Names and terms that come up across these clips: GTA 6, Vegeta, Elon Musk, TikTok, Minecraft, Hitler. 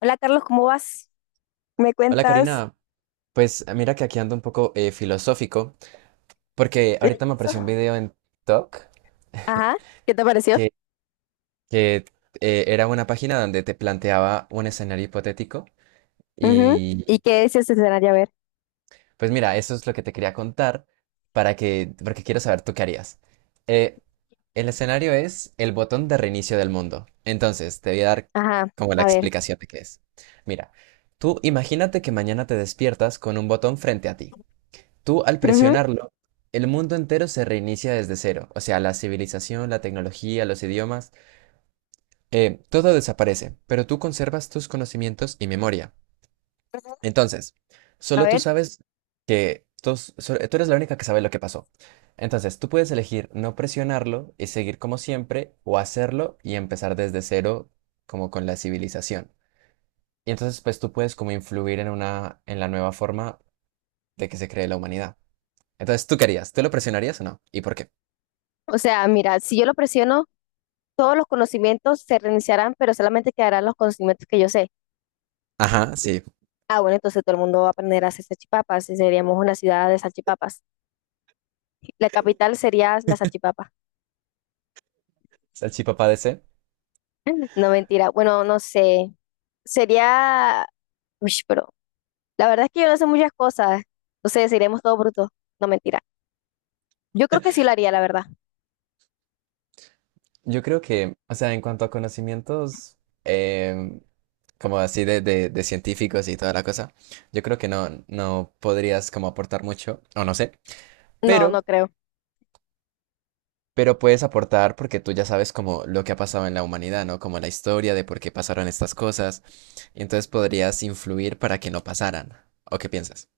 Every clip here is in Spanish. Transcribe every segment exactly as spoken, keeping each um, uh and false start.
Hola Carlos, ¿cómo vas? ¿Me Hola cuentas Karina, pues eh, mira que aquí ando un poco eh, filosófico, porque el ahorita me apareció un yeso? video en TikTok Ajá, ¿qué te pareció? que, que, eh, era una página donde te planteaba un escenario hipotético. Ujú, Y ¿y qué es ese escenario? A ver, pues mira, eso es lo que te quería contar para que, porque quiero saber tú qué harías. Eh, el escenario es el botón de reinicio del mundo. Entonces te voy a dar ajá, como la a ver, explicación de qué es. Mira, tú imagínate que mañana te despiertas con un botón frente a ti. Tú al ujú, presionarlo, el mundo entero se reinicia desde cero. O sea, la civilización, la tecnología, los idiomas, eh, todo desaparece, pero tú conservas tus conocimientos y memoria. Entonces, a solo tú ver. sabes que tos- so- tú eres la única que sabe lo que pasó. Entonces, tú puedes elegir no presionarlo y seguir como siempre, o hacerlo y empezar desde cero, como con la civilización. Y entonces, pues tú puedes como influir en una, en la nueva forma de que se cree la humanidad. Entonces, ¿tú querías? ¿Tú lo presionarías o no? ¿Y por qué? O sea, mira, si yo lo presiono, todos los conocimientos se reiniciarán, pero solamente quedarán los conocimientos que yo sé. Ajá, sí. Ah, bueno, entonces todo el mundo va a aprender a hacer salchipapas y seríamos una ciudad de salchipapas. La capital sería la salchipapa. Salchipapa D C. No, mentira. Bueno, no sé. Sería. Uy, pero la verdad es que yo no sé muchas cosas. Entonces, seríamos todo bruto. No, mentira. Yo creo que sí lo haría, la verdad. Yo creo que, o sea, en cuanto a conocimientos, em, como así de, de- de científicos y toda la cosa, yo creo que no, no podrías como aportar mucho, o no sé, No, no pero, creo. pero puedes aportar porque tú ya sabes como lo que ha pasado en la humanidad, ¿no? Como la historia de por qué pasaron estas cosas, y entonces podrías influir para que no pasaran. ¿O qué piensas?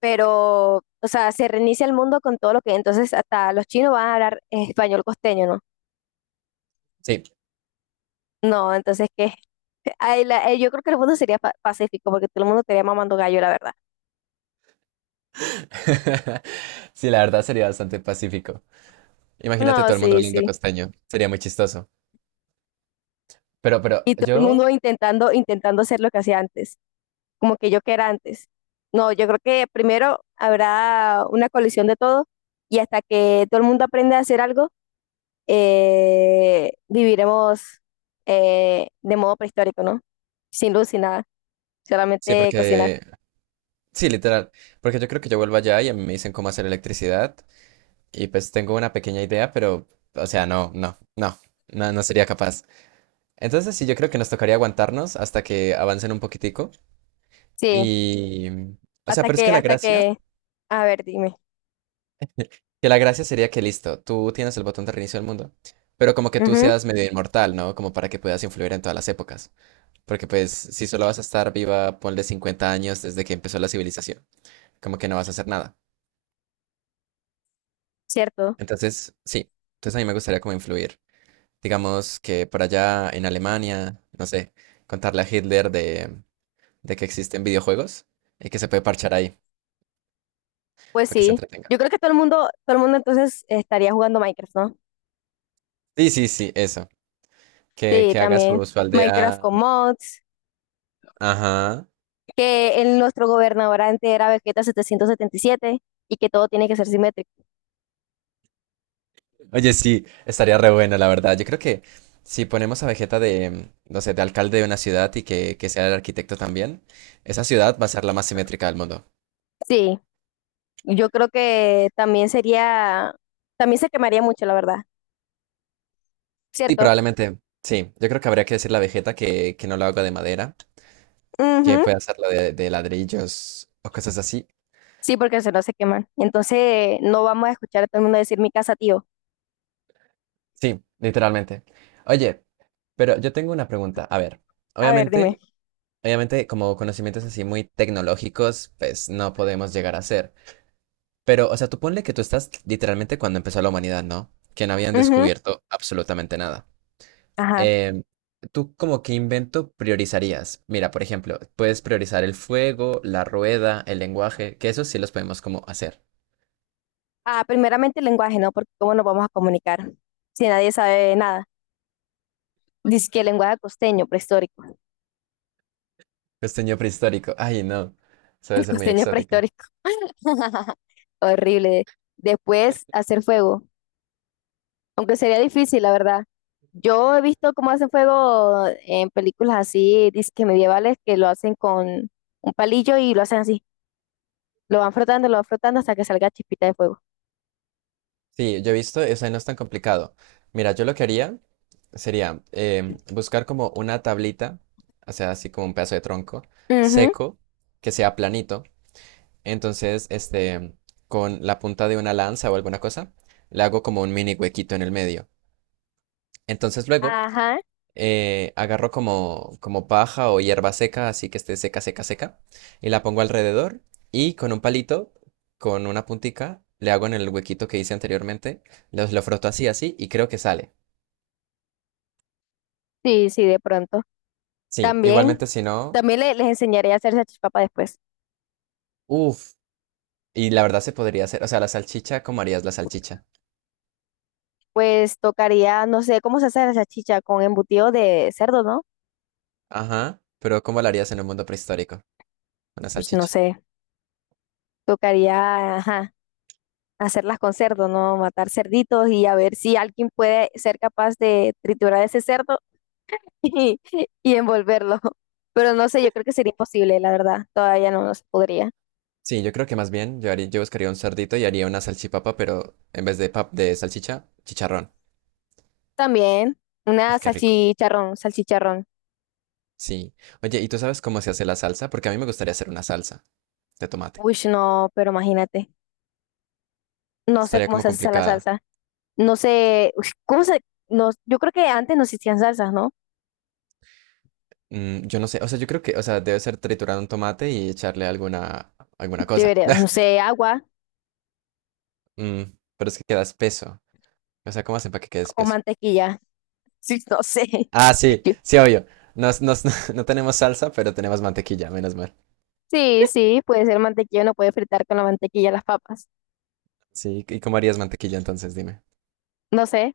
Pero, o sea, se reinicia el mundo con todo lo que, entonces hasta los chinos van a hablar español costeño, ¿no? Sí. No, entonces que yo creo que el mundo sería pa- pacífico porque todo el mundo estaría mamando gallo, la verdad. Sí, la verdad sería bastante pacífico. Imagínate No, todo el mundo sí, hablando sí. costeño. Sería muy chistoso. Pero, pero Y todo el yo, mundo intentando, intentando hacer lo que hacía antes, como que yo que era antes. No, yo creo que primero habrá una colisión de todo y hasta que todo el mundo aprende a hacer algo, eh, viviremos eh, de modo prehistórico, ¿no? Sin luz, sin nada, sí, solamente cocinar. porque, sí, literal, porque yo creo que yo vuelvo allá y a mí me dicen cómo hacer electricidad y pues tengo una pequeña idea, pero, o sea, no, no, no, no, no sería capaz. Entonces sí, yo creo que nos tocaría aguantarnos hasta que avancen un poquitico. Sí, Y, o sea, hasta pero es que que, la hasta gracia, que, a ver, dime. que la gracia sería que listo, tú tienes el botón de reinicio del mundo, pero como que tú Ujú, seas medio inmortal, ¿no? Como para que puedas influir en todas las épocas, porque pues si solo vas a estar viva, ponle cincuenta años desde que empezó la civilización, como que no vas a hacer nada. cierto, Entonces, sí, entonces a mí me gustaría como influir. Digamos que por allá en Alemania, no sé, contarle a Hitler de, de que existen videojuegos y que se puede parchar ahí pues para que se sí. entretenga. Yo creo que todo el mundo, todo el mundo entonces estaría jugando Minecraft, ¿no? Sí, sí, sí, eso. Que, Sí, que haga también. su, su Minecraft aldea. con mods, Ajá. que el, nuestro gobernador antes era Vegeta setecientos setenta y siete y que todo tiene que ser simétrico. Oye, sí, estaría re bueno, la verdad. Yo creo que si ponemos a Vegeta de, no sé, de alcalde de una ciudad y que, que sea el arquitecto también, esa ciudad va a ser la más simétrica del mundo. Sí. Yo creo que también sería, también se quemaría mucho, la verdad, Sí, ¿cierto? probablemente. Sí, yo creo que habría que decirle a Vegeta que, que no lo haga de madera, Ujú, que puede hacerlo de, de ladrillos o cosas así. sí, porque se no se queman. Entonces, no vamos a escuchar a todo el mundo decir mi casa, tío. Sí, literalmente. Oye, pero yo tengo una pregunta. A ver, A ver, dime. obviamente, obviamente, como conocimientos así muy tecnológicos, pues no podemos llegar a ser. Pero, o sea, tú ponle que tú estás literalmente cuando empezó la humanidad, ¿no? Que no habían Ujú, descubierto absolutamente nada. ajá. Em, ¿Tú como qué invento priorizarías? Mira, por ejemplo, puedes priorizar el fuego, la rueda, el lenguaje, que eso sí los podemos como hacer. Ah, primeramente el lenguaje, ¿no? Porque cómo nos vamos a comunicar si nadie sabe nada. Dice que el lenguaje costeño prehistórico. Costeño prehistórico. Ay, no. Eso debe El ser muy costeño exótico. prehistórico. Horrible. Después, hacer fuego. Aunque sería difícil, la verdad. Yo he visto cómo hacen fuego en películas así, disque medievales, que lo hacen con un palillo y lo hacen así. Lo van frotando, lo van frotando hasta que salga chispita de fuego. Sí, yo he visto, o sea, no es tan complicado. Mira, yo lo que haría sería em, buscar como una tablita, o sea, así como un pedazo de tronco Ujú, seco, que sea planito. Entonces, este, con la punta de una lanza o alguna cosa, le hago como un mini huequito en el medio. Entonces, luego ajá. eh, agarro como, como paja o hierba seca, así que esté seca, seca, seca, y la pongo alrededor. Y con un palito, con una puntica, le hago en el huequito que hice anteriormente, los, lo froto así, así, y creo que sale. Sí, sí, de pronto. Sí, También, igualmente si no, también le- les enseñaré a hacer salchipapa después. uff, y la verdad se podría hacer, o sea, la salchicha, ¿cómo harías la salchicha? Pues tocaría, no sé, ¿cómo se hace la salchicha? Con embutido de cerdo, ¿no? Ajá, pero ¿cómo la harías en un mundo prehistórico? Una Pues no salchicha. sé. Tocaría, ajá, hacerlas con cerdo, ¿no? Matar cerditos y a ver si alguien puede ser capaz de triturar ese cerdo y, y envolverlo. Pero no sé, yo creo que sería imposible, la verdad. Todavía no, no se podría. Sí, yo creo que más bien yo, haría, yo buscaría un cerdito y haría una salchipapa, pero en vez de, pap de salchicha, chicharrón. También una Uf, qué rico. salchicharrón, salchicharrón. Sí. Oye, ¿y tú sabes cómo se hace la salsa? Porque a mí me gustaría hacer una salsa de tomate. Uy, no, pero imagínate. No sé Estaría cómo como se hace esa la complicada. salsa. No sé, uy, ¿cómo se…? No, yo creo que antes no existían salsas, ¿no? Mm, yo no sé. O sea, yo creo que, o sea, debe ser triturar un tomate y echarle alguna, alguna cosa. Debería, no sé, agua Mm, pero es que queda espeso. O sea, ¿cómo hacen para que quede o espeso? mantequilla. Sí, no sé. Ah, sí, Yo- sí, obvio. Nos, nos- no tenemos salsa, pero tenemos mantequilla, menos mal. sí, sí, puede ser mantequilla, no puede fritar con la mantequilla las papas. Sí, ¿y cómo harías mantequilla entonces? Dime. No sé,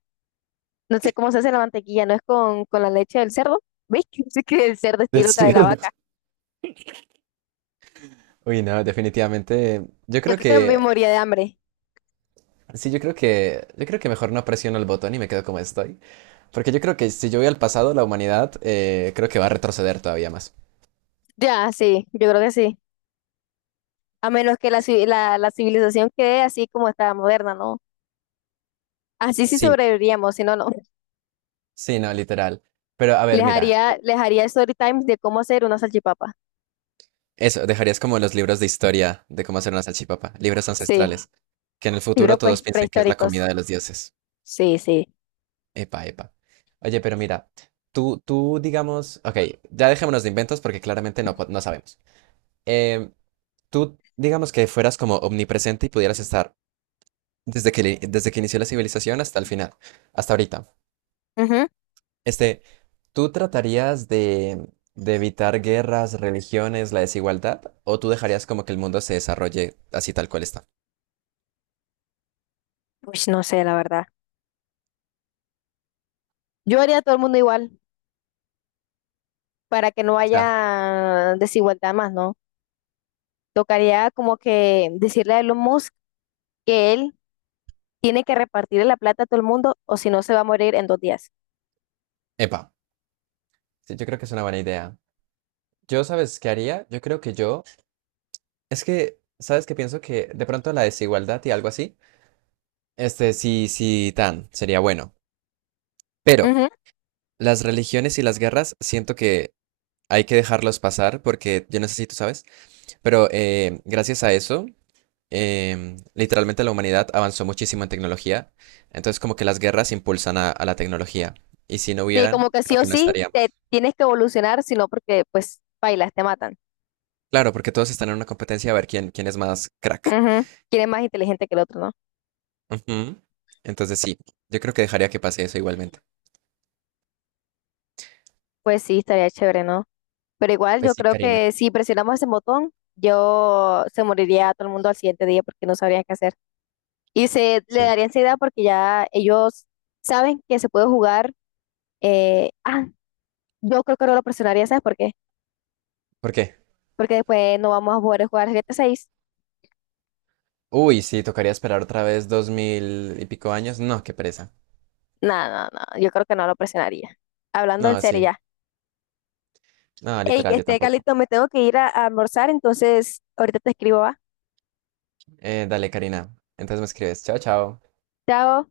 no sé cómo se hace la mantequilla, no es con, con la leche del cerdo. ¿Veis sí que el cerdo es Del loca de la cerdo. vaca? Uy, no, definitivamente. Yo Yo creo creo que me que moría de hambre. sí, yo creo que, yo creo que mejor no presiono el botón y me quedo como estoy. Porque yo creo que si yo voy al pasado, la humanidad, eh, creo que va a retroceder todavía más. Ya, sí, yo creo que sí. A menos que la, ci- la, la civilización quede así como está moderna, ¿no? Así sí Sí, sobreviviríamos, si no, no. sí, no, literal. Pero a Les ver, mira, haría, les haría story times de cómo hacer una salchipapa. eso, dejarías como los libros de historia de cómo hacer una salchipapa, libros Sí, ancestrales, que en el futuro libros pre- todos piensen que es la prehistóricos. comida de los dioses. Sí, sí. Epa, epa. Oye, pero mira, tú, tú, digamos, ok, ya dejémonos de inventos porque claramente no, po- no sabemos. Em, Tú, digamos que fueras como omnipresente y pudieras estar desde que, desde que inició la civilización hasta el final, hasta ahorita. Ujú. Este, ¿tú tratarías de, de evitar guerras, religiones, la desigualdad? ¿O tú dejarías como que el mundo se desarrolle así tal cual está? Pues no sé, la verdad. Yo haría a todo el mundo igual, para que no O sea, haya desigualdad más, ¿no? Tocaría como que decirle a Elon Musk que él tiene que repartirle la plata a todo el mundo o si no se va a morir en dos días. epa, sí, yo creo que es una buena idea. Yo, ¿sabes qué haría? Yo creo que yo, es que, ¿sabes qué pienso? Que de pronto la desigualdad y algo así, este, sí, sí, tan, sería bueno. Pero Ujú. las religiones y las guerras, siento que hay que dejarlos pasar porque yo necesito, ¿sabes? Pero eh, gracias a eso, em, literalmente la humanidad avanzó muchísimo en tecnología. Entonces, como que las guerras impulsan a, a la tecnología. Y si no Sí, como hubieran, que sí creo o que no sí te estaríamos. tienes que evolucionar, sino porque pues bailas, te matan. Claro, porque todos están en una competencia a ver quién, quién es más crack. Ujú. ¿Quién es más inteligente que el otro, no? Ujú. Entonces, sí, yo creo que dejaría que pase eso igualmente. Pues sí, estaría chévere, ¿no? Pero igual Pues yo sí, creo Karina. que si presionamos ese botón, yo se moriría todo el mundo al siguiente día porque no sabrían qué hacer. Y se le Sí. daría ansiedad porque ya ellos saben que se puede jugar. eh, ah, yo creo que no lo presionaría, ¿sabes por qué? ¿Por qué? Porque después no vamos a poder jugar G T A seis. Uy, sí, tocaría esperar otra vez dos mil y pico años. No, qué pereza. No, no, no, yo creo que no lo presionaría. Hablando en No, serio sí. ya. No, Hey, literal, yo este tampoco. Calito, me tengo que ir a, a almorzar, entonces ahorita te escribo, ¿va? Eh, dale, Karina. Entonces me escribes. Chao, chao. Chao.